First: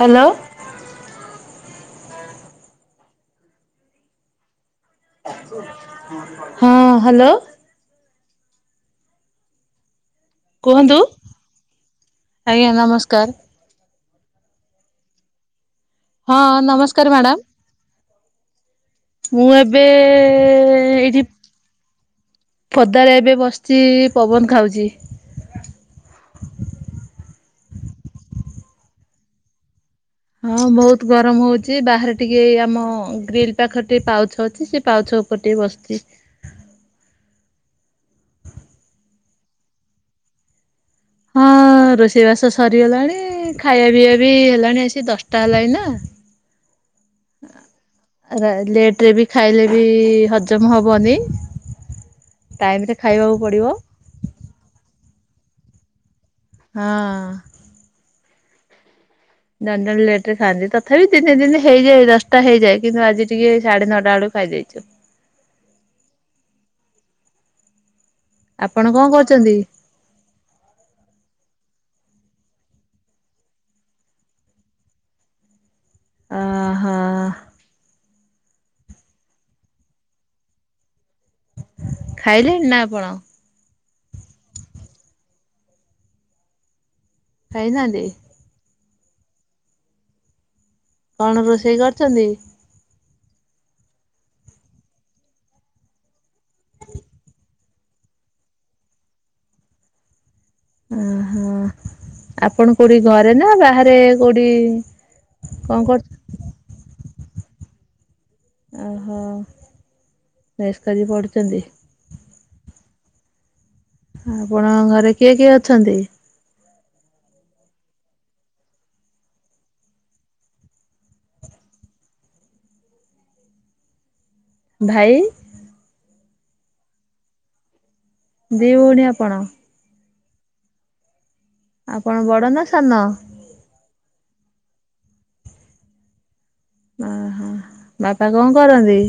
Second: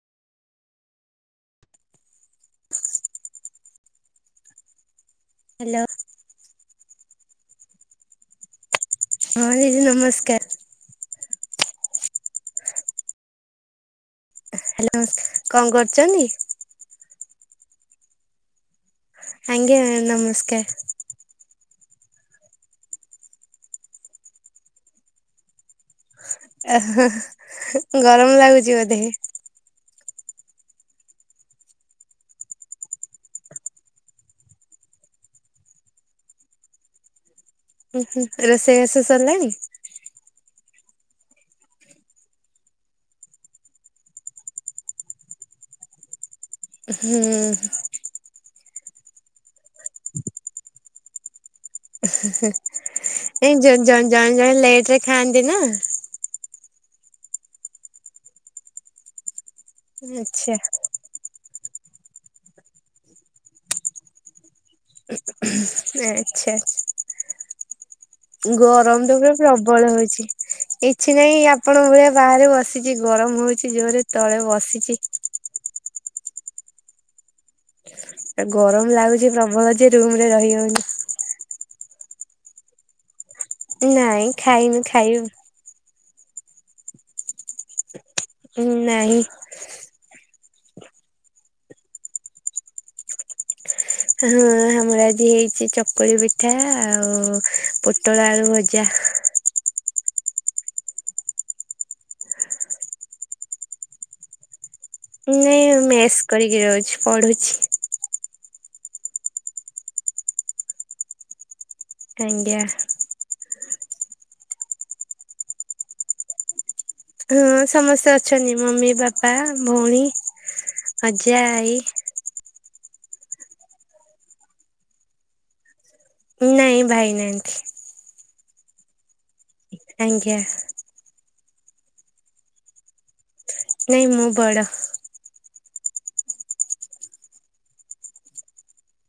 Hello. Hello ହଁ hello. ହଁ ଦିଦି ନମସ୍କାର। କୁହନ୍ତୁ, ଆଜ୍ଞା ନମସ୍କାର। ହ୍ୟାଲୋ। କଁ କରୁ ଚନ୍ତି? ହଁ ନମସ୍କାର ମ୍ୟାଡ଼ାମ। ମୁଁ ଆଜ୍ଞା ଏବେ ନମସ୍କାର ଏଇଠି ପଦାରେ ଏବେ ବସିଛି ପବନ ଖାଉଛି। ଏହେ ଗରମ ଲାଗୁଛି ବୋଧେ? ହଁ ବହୁତ ଗରମ ହଉଛି ବାହାରେ ଟିକେ ଆମ ଗ୍ରୀଲ ପାଖରେ ଟିକେ ପାଉଛ ଅଛି। ସେ ପାଉଛ ଉ ପରେ ଟିକେ ବସିଛି। ହୁଁ ହୁଁ ରୋଷେଇ ବାସ ସରିଲାଣି? ହଁ ରୋଷେଇ ବାସ ସରିଗଲାଣି ଖାଇବା ପିଇବା ବି ହେଲାଣି ଆସି ଦଶଟା ହେଲାଣି ନା। ହୁଁ। ଲେଟରେ ବି ଖାଇଲେ ବି ହଜମ ହେବନି। ଏଇ ଜଣେ ଜଣେ ଲେଟ ରେ ଖାଆନ୍ତି ନା। ହଁ ଅଁ ଜଣେ ଜଣେ ଲେଟରେ ଆଚ୍ଛା ଖାଆନ୍ତି ତ ତଥାପି ତିନି ଦିନ ହେଇଯାଏ ଦଶଟା ହେଇଯାଏ କିନ୍ତୁ ଆଜି ଟିକେ ସାଢେ ନଅଟା ବେଳକୁ ଖାଇଦେଇଛୁ। ଆଛା। ଆପଣ ଗରମ କଣ ତ ପୁରା କରୁଛନ୍ତି? ପ୍ରବଳ ହଉଛି। କିଛି ନାହିଁ ଆପଣଙ୍କ ଭଳିଆ ବାହାରେ ବସିଛି ଗରମ ହଉଛି ଜୋରରେ ତଳେ ବସିଛି। ଆ ହା। ଗରମ ଲାଗୁଛି ପ୍ରବଳ ଯେ ରୁମ ରେ ରହି ହଉନି। ଖାଇଲେଣି ନା ଆପଣ? ନାଇଁ ଖାଇନୁ ଖାଇବୁ। ଖାଇନାହାନ୍ତି? ନାଇଁ। କଣ ରୋଷେଇ କରିଛନ୍ତି? ହଁ ଆମର ଆଜି ହେଇଛି ଚକୁଳି ପିଠା ଆଉ ପୋଟଳ ଆଳୁ ଭଜା। ଓହୋ ଆପଣ କୋଉଠି ଘରେ ନା ବାହାରେ କୋଉଠି? କଣ ନାଇଁ କରୁ ମେସ କରିକି ରହୁଛି ପଢୁଛି। ଓହୋ ମେସ୍ କରିକି ପଢୁଛନ୍ତି? ଆଜ୍ଞା। ଆପଣ ଘରେ କିଏ କିଏ ଅଛନ୍ତି? ହଁ ସମସ୍ତେ ଅଛନ୍ତି ମମି ବାପା ଭଉଣୀ ଅଜା ଆଈ ଭାଇ ନାଇଁ ଭାଇ ନାହାଁନ୍ତି। ଦି ଭଉଣୀ ଆପଣ? ଆଜ୍ଞା। ଆପଣ ବଡ ନା ସାନ? ନାଇଁ ମୁଁ ବଡ। ଓହୋ ବାପା କଣ କରନ୍ତି?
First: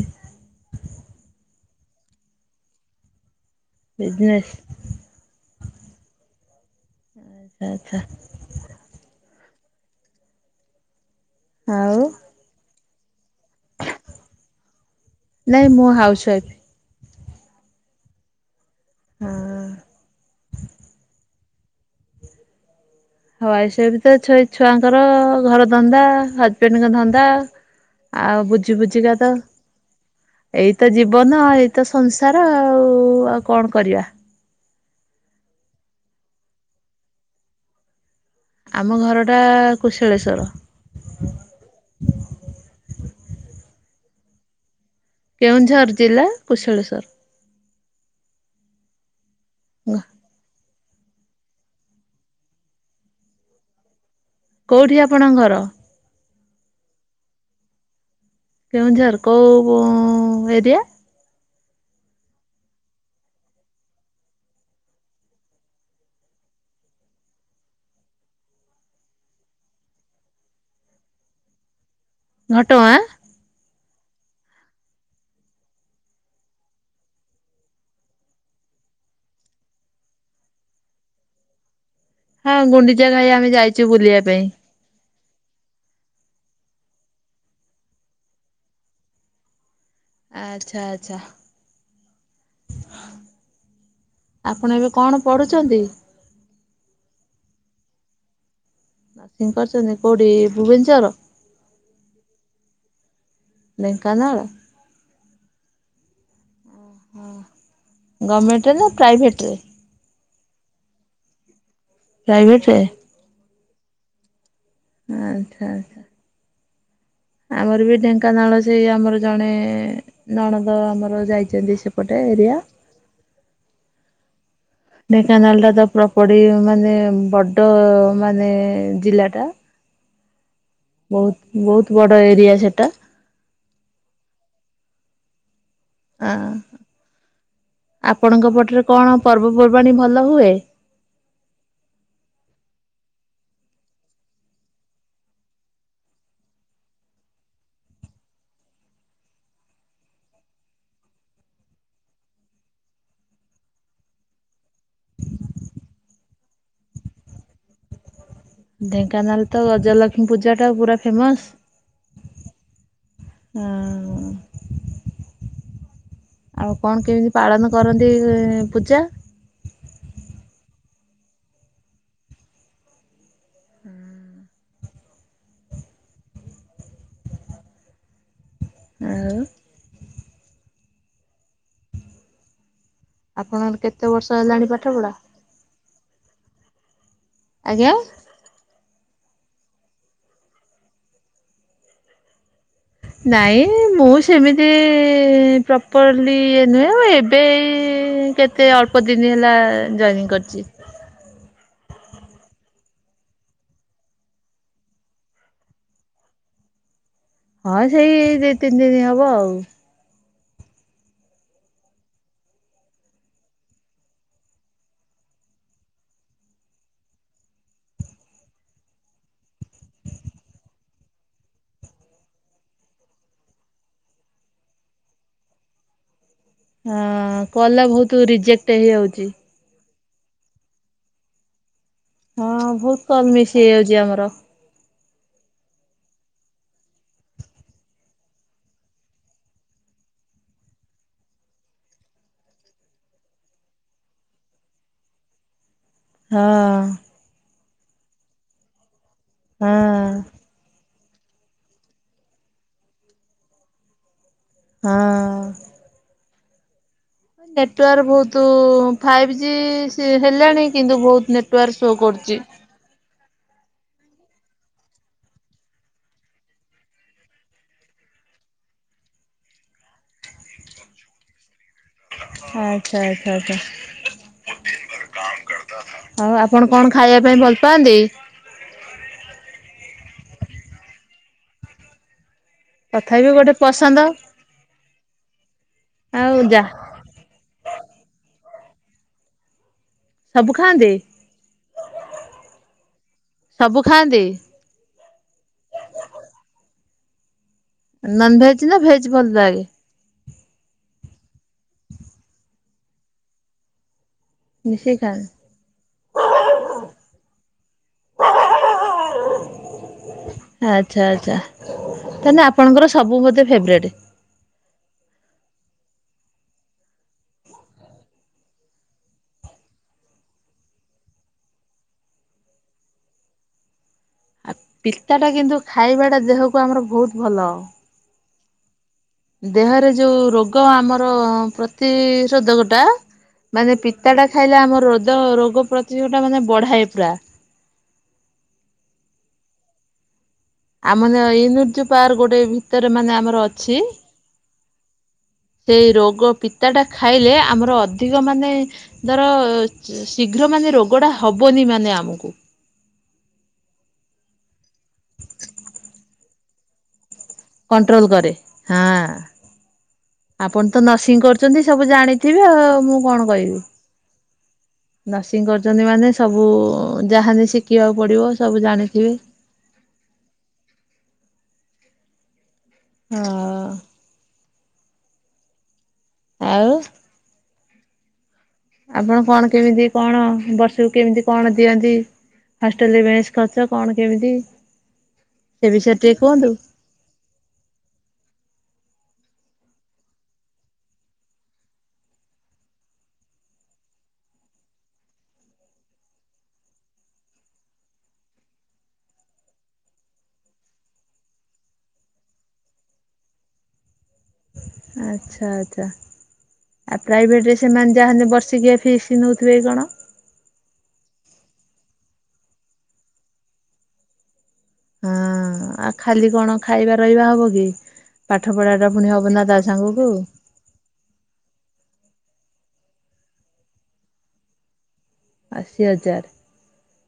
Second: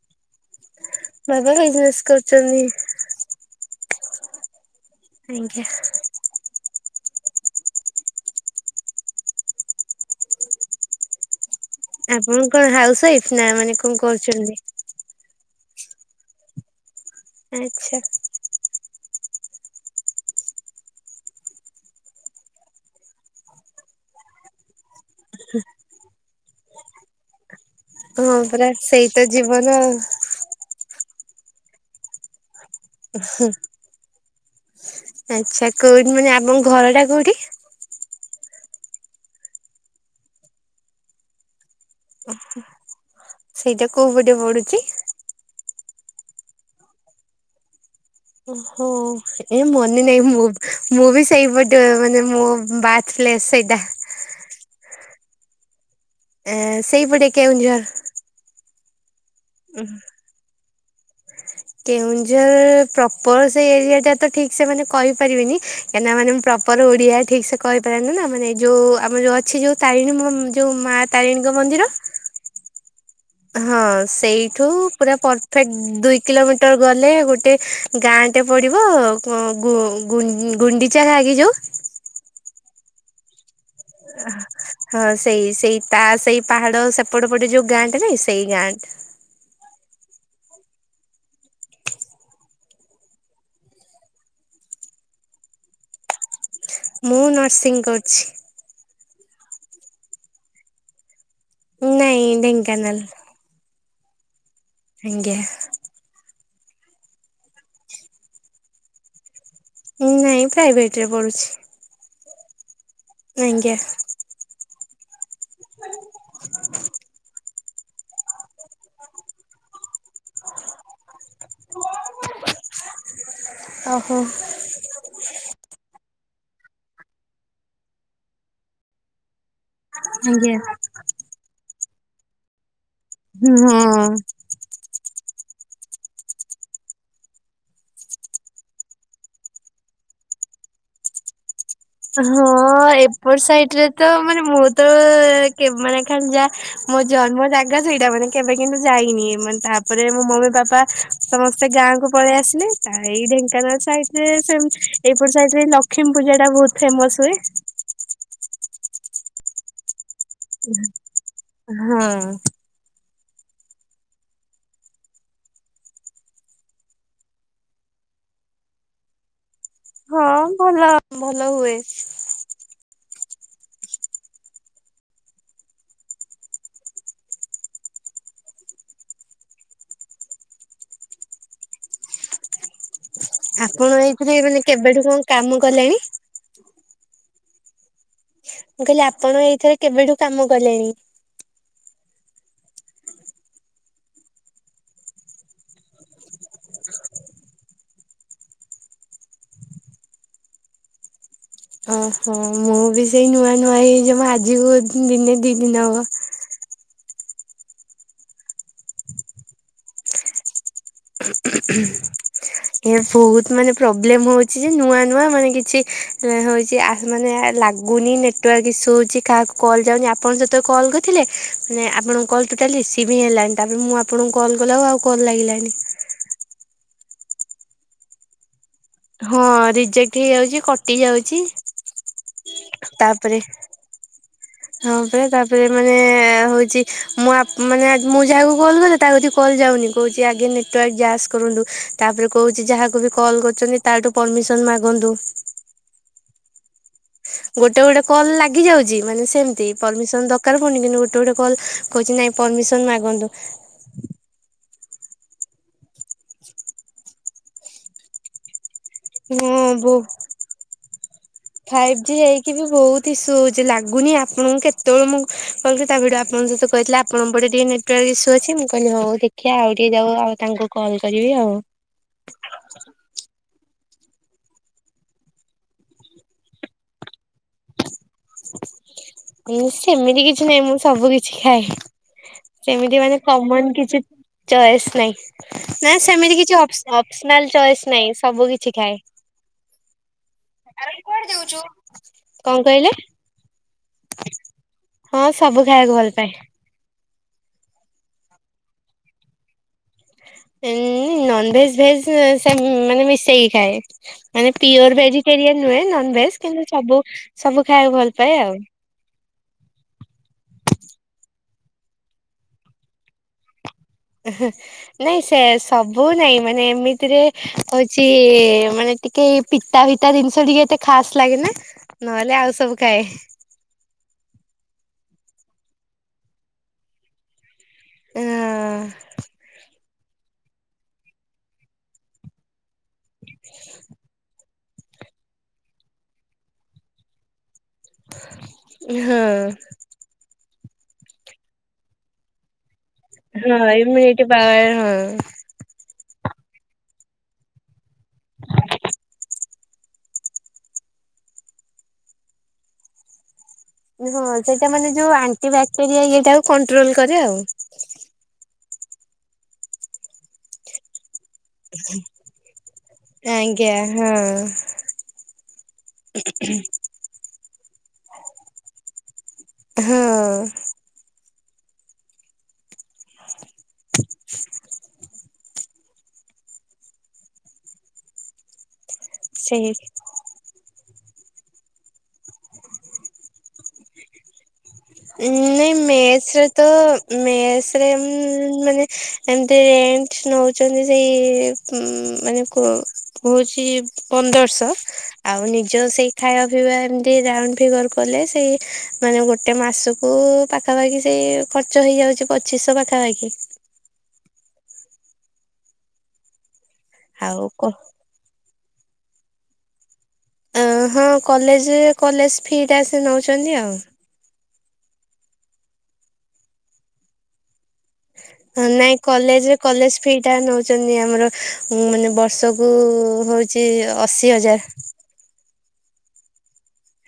ବାବା ବିଜନେସ୍ କରୁଛନ୍ତି। ବିଜନେସ୍। ଆଜ୍ଞା। ଆଛା ଆଛା। ଆଉ ଆପଣ କଣ ହାଉସ ୱାଇଫ ନା ମାନେ କଣ କରୁଛନ୍ତି? ନାଇଁ ମୁଁ ହାଉସ ୱାଇଫ୍। ଆଛା। ହଁ ଅ ହାଉସୱାଇଫ ତ ଛୁଆଙ୍କର ଘର ଧନ୍ଦା ହଜବେଣ୍ଡଙ୍କ ଧନ୍ଦା ହଁ ଆଉ ପରା ବୁଝୁ ସେଇ ବୁଝିକା ତ ଜୀବନ ଆଉ ଏଇତ ଜୀବନ, ଏଇତ ସଂସାର ଆଉ, ଆଉ କଣ କରିବା? ଆଛା, କୋଉଠି ମାନେ ଆପଣ ଘରଟା କୋଉଠି? ଆମ ଘରଟା କୁଶଳେଶ୍ଵର। ଓହୋ ସେଇଟା କୋଉ ପଟେ ପଡୁଛି? କେଉଁଝର ଜିଲ୍ଲା କୁଶଳେଶ୍ୱର। ହଁ ଏ ମନେ ନାହିଁ ମୋର ମୁଁ ବି ସେଇପଟେ ମାନେ ମୋ ବାର୍ଥ ପ୍ଲେସ ସେଇଟା। କଉଠି ଆପଣଙ୍କ ଘର? ଏ ସେଇପଟେ କେଉଁଝର। କେଉଁଝର କଉ ଏରିଆ? କେଉଁଝର ପ୍ରପରସେ ଏରିଆଟା ତ ଠିକ ସେ ମାନେ କହିପାରିବିନି। କାହିଁକନା ମାନେଁ ପ୍ରପର ଓଡିଆ ଠିକ ସେ କହିପାରେନି ନା ମାନେ ଯୋଉ ଆମର ଯୋଉ ଅଛି ଯୋଉ ତାରିଣୀ ମାଁ ତାରିଣୀଙ୍କ ମନ୍ଦିର ଘଟଗାଁ ହଁ ସେଇଠୁ ପୁରା ପରଫେକ୍ଟ ଦୁଇ କିଲୋମିଟର ଗଲେ ଗୋଟେ ଗାଁଟେ ପଡିବ ଗୁଣ୍ଡିଚା ଘାଗି ଯୋଉ? ହଁ ଗୁଣ୍ଡିଚା ଘାଇ ଆମେ ଯାଇଛୁ ବୁଲିବା ପାଇଁ। ହଁ ସେଇ ସେଇ ତା ସେଇ ପାହାଡ ସେପଟ ପଟେ ଯୋଉ ଗାଁଟ ନାଇଁ ସେଇ ଗାଁଟା। ଆଚ୍ଛା ଆଚ୍ଛା। ଆପଣ ଏବେ କଣ ପଢୁଛନ୍ତି? ମୁଁ ନର୍ସିଂ କରୁଛି। ନର୍ସିଂ କରୁଛନ୍ତି, କଉଠି ଭୁବନେଶ୍ୱର? ନାଇଁ ଢେଙ୍କାନାଲ। ଢେଙ୍କାନାଳ ଆଜ୍ଞା ହଁ, ଭର୍ଣ୍ଣମେଣ୍ଟରେ ନା ପ୍ରାଇଭେଟରେ? ନାହିଁ ପ୍ରାଇଭେଟରେ ପଢୁଛି। ପ୍ରାଇଭେଟରେ ଆଜ୍ଞା ହୁଁ ହୁଁ ଆମର ବି ଢେଙ୍କାନାଳ ସେଇ ଆମର ଜଣେ ନଣଦ ଆମର ଯାଇଛନ୍ତି ସେପଟ ଏରିଆ। ଅହୋ ଢେଙ୍କାନାଳଟା ତ ପ୍ରପଟି ମାନେ ବଡ ମାନେ ଜିଲ୍ଲା ଟା। ଆଜ୍ଞା ବହୁତ ବହୁତ ବଡ ଏରିଆ ସେଟା। ହଁ ଆ, ଆପଣଙ୍କ ପଟେ କଣ ପର୍ବପର୍ବାଣୀ ଭଲ ହୁଏ? ହଁ ଏପଟ ସାଇଟରେ ତ ମାନେ ମୁଁ ତ କେବ ଖାଲି ମାନେ ଯାହା ମୋ ଜନ୍ମ ଜାଗା ସେଇଟା ମାନେ କେବେ କିନ୍ତୁ ଯାଇନି ମାନେ ତାପରେ ମୋ ମମି ବାପା ସମସ୍ତେ ଗାଁକୁ ପଳେଇଆସିଲେ ତ ଏଇ ଢେଙ୍କାନାଳ ସାଇଡରେ ଏଇପଟ ସାଇଡରେ ଲ ଲକ୍ଷ୍ମୀୂା ପୂଜାଟା ବହୁତ ଫେମସ୍ ହୁଏ। ଢେଙ୍କାନାଳ ତ ଗଜଲକ୍ଷ୍ମୀ ପୂଜା ଟା ପୁରା ଫେମସ। ହଁ। ହଁ। ଆଉ କଣ କେମିତି ପାଳନ କରନ୍ତି ପୂଜା? ହଁ ଭଲ ଭଲ ହୁଏ। ହୁଁ [unintelligible] ଆଉ। ଆପଣଙ୍କର ଆପଣ କେତେ ବର୍ଷ ଏଇଥିରେ ମାନେ ହେଲାଣି ପାଠ କେବେଠୁ ପଢା? କଣ କାମ କଲେଣି? ଆଜ୍ଞା! ମୁ କହିଲି ଆପଣ ଏଇଥିରେକେବେଠୁ କାମ କଲେଣି। ନାଇଁ ମୁଁ ସେମିତି ପ୍ରପର୍ଲି ଇଏ ନୁହେଁ ଏବେ ଏଇକେ ସେଅଳ୍ପ ଦିନ ହେଲା ଜଏନିଂ କରିଛି। ଓହୋ ମୁଁ ବି ସେଇ ନୂଆ ନୂଆ ହେଇଯିବ ଆଜିକୁ ଦିନେ ଦି ଦିନ ହବ। ହଁ ସେଇ ଦି ତିନି ଦିନ ହବ ଆଉ। [unintelligible] ଏ ବହୁତ ମାନେ ପ୍ରୋବ୍ଲେମ ହଉଛି ଯେ ନୂଆ ନୂଆ ମାନେ କିଛି ହଉଛି ମାନେ ଲାଗୁ ଗୁନି ନେଟୱାର୍କ ଇସ୍ୟୁ ହେଉଛି କାହାକୁ କଲ୍ ଯାଉନି ଆପଣଙ୍କ ଯେତେବେଳେସହକଲ୍ କରିଥିଲେ ଆପଣଙ୍କ କଲ୍ ଟୋଟାଲି ରିସିିବ୍ ହିଁ ହେଲାନି ତାପରେ ମୁଁ ଆପଣଙ୍କୁ କଲ୍ କଲା ବେଳେକୁକଲ୍ ଆଉଲାଗିଲାଣି ହଁ କଲଟାବହୁତ ରିଜେକ୍ଟ। ହେଇଯାଉଛି। ହଁ ରିଜେକ୍ଟ ହେଇଯାଉଛି କଟି ଯାଉଛି ହଁ ବହୁତ କଲ ତାପରେ ମିଶି ହେଇଯାଉଛି ଆମର। ହଁ ପରା ତାପରେ ମାନେ ହଉଛି ମୁଁ ମାନେ ମୁଁ ଯାହାକୁ କଲ କଲେ। ତ କଲ୍ ଯାଉନି କହୁଛି ଆଗେ ନେଟୱାର୍କ ଯାଚ କରନ୍ତୁ ତାପରେ କହୁଛି ଯାହା ବି କଲ୍ କରୁଛନ୍ତି ତାଠୁ ପରମିସନ ମାଗନ୍ତୁ ହଁ। ଗୋଟେ ଗୋଟେ କଲ ଲାଗି ଯାଉଛି ମାନେ ସେମତି ହଁ ପରିମିଶନ ତ କାର ହଉନି କିନ୍ତୁ ଗୋଟେ ଗୋଟେ କଲ୍ କହୁଛି ନାହିଁ ପରମିସନ ମାଗନ୍ତୁ। ହଁ। ନେଟୱାର୍କ ବହୁତ ଫାଇଭ ମୁଁ ବୋ ଜି ହେଲାଣି କିନ୍ତୁ ବହୁତ ନେଟୱାର୍କ ଶୋ ଫାଇଭ୍ ଜି କରୁଛି। ହେଇକି ବି ବହୁତ ଇସୁ ହଉଛି ଲାଗୁନି ଆପଣଙ୍କୁ କେତେବେଳେ ମୁଁ କହିଲି ତା ଭିଡି ଆପଣଙ୍କ ସହିତ କହିଥିଲ ଆପଣଙ୍କ ପଟେ ଟିକେ। ନେଟୱର୍କ ଇସୁ ଅଛି ମୁଁ କହିଲି ହଉ ଦେଖିବା ଆଉ ଟିକେ ଯାଉ ଆଉ ତାଙ୍କୁ କଲ୍ କରିବି ଆଉ। ଆଚ୍ଛା ଆଚ୍ଛା ଆଚ୍ଛା। ଆଉ ଆପଣ କଣ ଖାଇବା ପାଇଁ ଭଲ ପାଆନ୍ତି। ସେମିତି କିଛି ନାହିଁ ମୁଁ ସବୁ କିଛି ଖାଏ। ସେମିତି ମାନେ ତଥାପି ଗୋଟେ କମନ୍ ପସନ୍ଦ କିଛି ଚଏସ ନାଇଁ ନା ଆଉ ସେମତି କିଛି। ଯାହା ଅପସନାଲ ଚଏସ୍ ନାଇଁ ସବୁ କିଛି ଖାଏ। ସବୁ ଖାଆନ୍ତି? ଆରାଲ କୁଆଡେ ଯାଉଛୁ କଣ କହିଲେ। ସବୁ ଖାଆନ୍ତି। ହଁ ସବୁ ଖାଇବାକୁ ଭଲ ପାଏ। ନନ ଭେଜ ନା ଭେଜ ଭଲ ଲାଗେ। ନନ ଭେଜ ଭେଜ ସେ ମାନେ ମିଶେଇକି ଖାଏ। ମାନେ ମିଶିକି ପିଓର ଖାଆନ୍ତି। ଭେଜିଟେରିଆନ ନୁହେଁ ନନ ଭେଜ କିନ୍ତୁ ସବୁ ସବୁ ଖାଇବାକୁ ଭଲ ପାଏ ଆଉ। ଆଚ୍ଛା ଆଚ୍ଛା ତାେଲେ ଆପଣଙ୍କର ସବୁ ବୋଧେ ଫେବରଟ୍। ନାଇଁ ସେ ସବୁ ନାଇଁ ମାନେ ଏମିତିରେ। ହଉଛି ମାନେ ଟିକେ ପିତା ଫିତା ଜିନିଷ ଟିକେ ଏତେ ଖାସ ଲାଗେ ନା। ନହେଲେ ଆଉ ସବୁ ଖାଏ। ପିତା ଟା କିନ୍ତୁ ଖାଇବା ଟା ଦେହକୁ ଆମର ବହୁତ ଭଲ। ହଁ। ଦେହରେ ଯୋଉ ରୋଗ ଆମର ପ୍ରତିସୋଧକ ଟା ମାନେ ପିତା ଟା ଖାଇଲେ ଆମର ରୋଦ ରୋଗ ପ୍ରତିରୋଧକଟା ମାନେ ବଢାଏ ପୁରା। ହଁ। ଆମର ଇନ୍ୟୁଟି ଯୋଉ ପାୱାର ଯୋଉ ଗୋଟେ ଭି ହଁ ଇମ୍ୟୁନିଟି ପାୱାର ହଁ। ସେଇ ରୋଗ ପିତାଟା ଖାଇଲେ ଆମର ଅଧିକ ମାନେ ଧର ଶୀଘ୍ର ମାନେ ରୋଗଟା ହବନି ମାନେ ଆମକୁ। ହଁ ସେଇଟା ମାନେ ଯୋଉ ଆଣ୍ଟି ବାକ୍ଟେରିଆ ଇଏଟାକୁ କଣ୍ଟ୍ରୋଲ କରେ ଆଉ। କଣ୍ଟ୍ରୋଲ କରେ ହଁ ଆପଣ ତ ନର୍ସିଂ କରୁ ଛନ୍ତି ସବୁ ଜାଣିଥିବେ ଆଉ ମୁଁ କଣ କହିବି। ଆଜ୍ଞା ହଁ। ନର୍ସିଂ କରୁଛନ୍ତି ମାନେ ସବୁ ଯାହାବି ଶିଖିବାକୁ ପଡ଼ିବ ସବୁ ଜାଣିଥିବେ ହଁ। ହଁ। ଆଉ ଆପଣ କଣ ସେଇ କେମିତି କଣ ବର୍ଷକୁ କେମିତି କଣ ଦିଅନ୍ତି ହଷ୍ଟେଲ ରେ ମେସ ଖର୍ଚ କଣ କେମିତି ସେ ନାଇଁ ବିଷୟରେ ଟିକେ ମେସରେ କୁହନ୍ତୁ? ତ ମେସରେ ଉଁ ମାନେ ଏମତି ରେଟ ନଉଛନ୍ତି ସେଇ ଉଁ ମାନେ କହୁଛି ପନ୍ଦରଶହ ଆଉ ନିଜ ସେଇ ଖାଇବା ପିଇବା ଏମିତି ରାଉଣ୍ଡ ଫିଗର କଲେ ସେଇ ମାନେ ଗୋଟେ ଗୋଟେ ମାସକୁ ପାଖାପାଖି ସେଇ ଖର୍ଚ୍ଚ ହେଇଯାଉଛି ପଚିଶହ ପାଖାପାଖି ଆଚ୍ଛା ଆଛା ଆ ଆଉ ପ୍ରାଇଭେଟ ରେ କ ସେମାନେ ଯାହେଲେ ବର୍ଷିକିଆ ଫିସ ନଉଥିବେ କଣ? ହଁ କଲେଜ କଲେଜ ଫିଟା ସେ ନେଉଛନ୍ତି ଆଉ। ହଁ ଆଉ ଖାଲି କଣ ଖାଇବା ରହିବା ହବ କି? ପାଠ ହ ପଢାଟା ନାଇଁ ପୁଣି ହବ ନା କଲେଜରେ ତା କଲେଜ ସାଙ୍ଗକୁ ଫି ଟା ନଉ ଛନ୍ତି ଆମର ଉ ମାନେ ବର୍ଷକୁ ହଉଛି ଅଶି ହଜାର। ଅଶୀ ହଜାର।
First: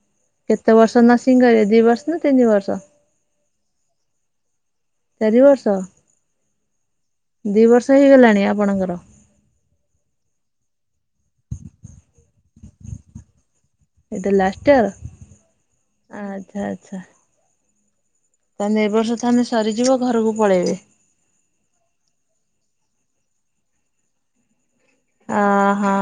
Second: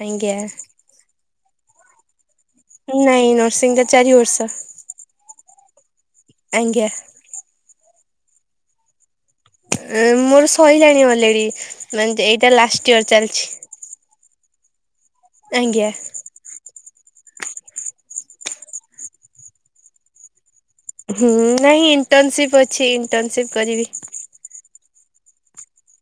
ଆଜ୍ଞା। ଏତେ ବର୍ଷ ନର୍ସିଂ କରିବେ ଦୁଇ ବର୍ଷ ନା ତିିନି ବର୍ଷ। ନାଇଁ ନର୍ସିଂ ଟା ଚାରି ବର୍ଷ। ଚାରି ବର୍ଷ। ଆଜ୍ଞା। ଦୁଇ ବର୍ଷ ହେଇଗଲାଣି ଆପଣଙ୍କର? ମୋର ସହିଲାଣି ଅଲରେଡି ମାନେ ଏଇଟା ଲାଷ୍ଟ ଇୟର ଚାଲିଛି। ଏଇଟା ଲାଷ୍ଟ ଇୟର। ଆଜ୍ଞା। ଆଚ୍ଛା ଆଚ୍ଛା। ତାହେଲେ ଏବ ବର୍ଷ ତମେ ସରିଯିବ ଘରକୁ ପଳେଇବେ? ହୁଁ ନାଇଁ ଇଣ୍ଟର୍ନସିପ୍ ଅଛି ଇଣ୍ଟର୍ନସିପ କରିବି। ଅ ହଁ।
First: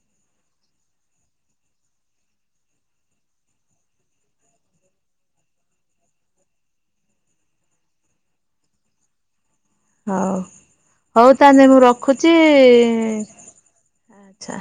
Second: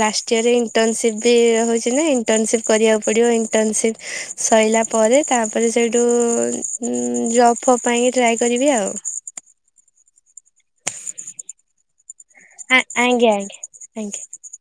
ଲାଷ୍ଟ ଇୟର ରେ ଇଣ୍ଟର୍ନସିପ ବି ରହୁଛି ନା ଇଣ୍ଟର୍ନସିପ କରିବାକୁ ପଡିବ ଇଣ୍ଟର୍ନସିପ। ସଇଲା ପରେ ତାପରେ ସେଇଠୁ ଉଁ ଜବ୍ ଫବ୍ ପାଇଁକି ଟ୍ରାୟ କରିବି ଆଉ। ହଉ ହଉ ତାହେଲେ ମୁଁ ରଖୁଛି ଆଜ୍ଞା ଆଜ୍ଞା ଆଜ୍ଞା। ଆଚ୍ଛା ଆଛା।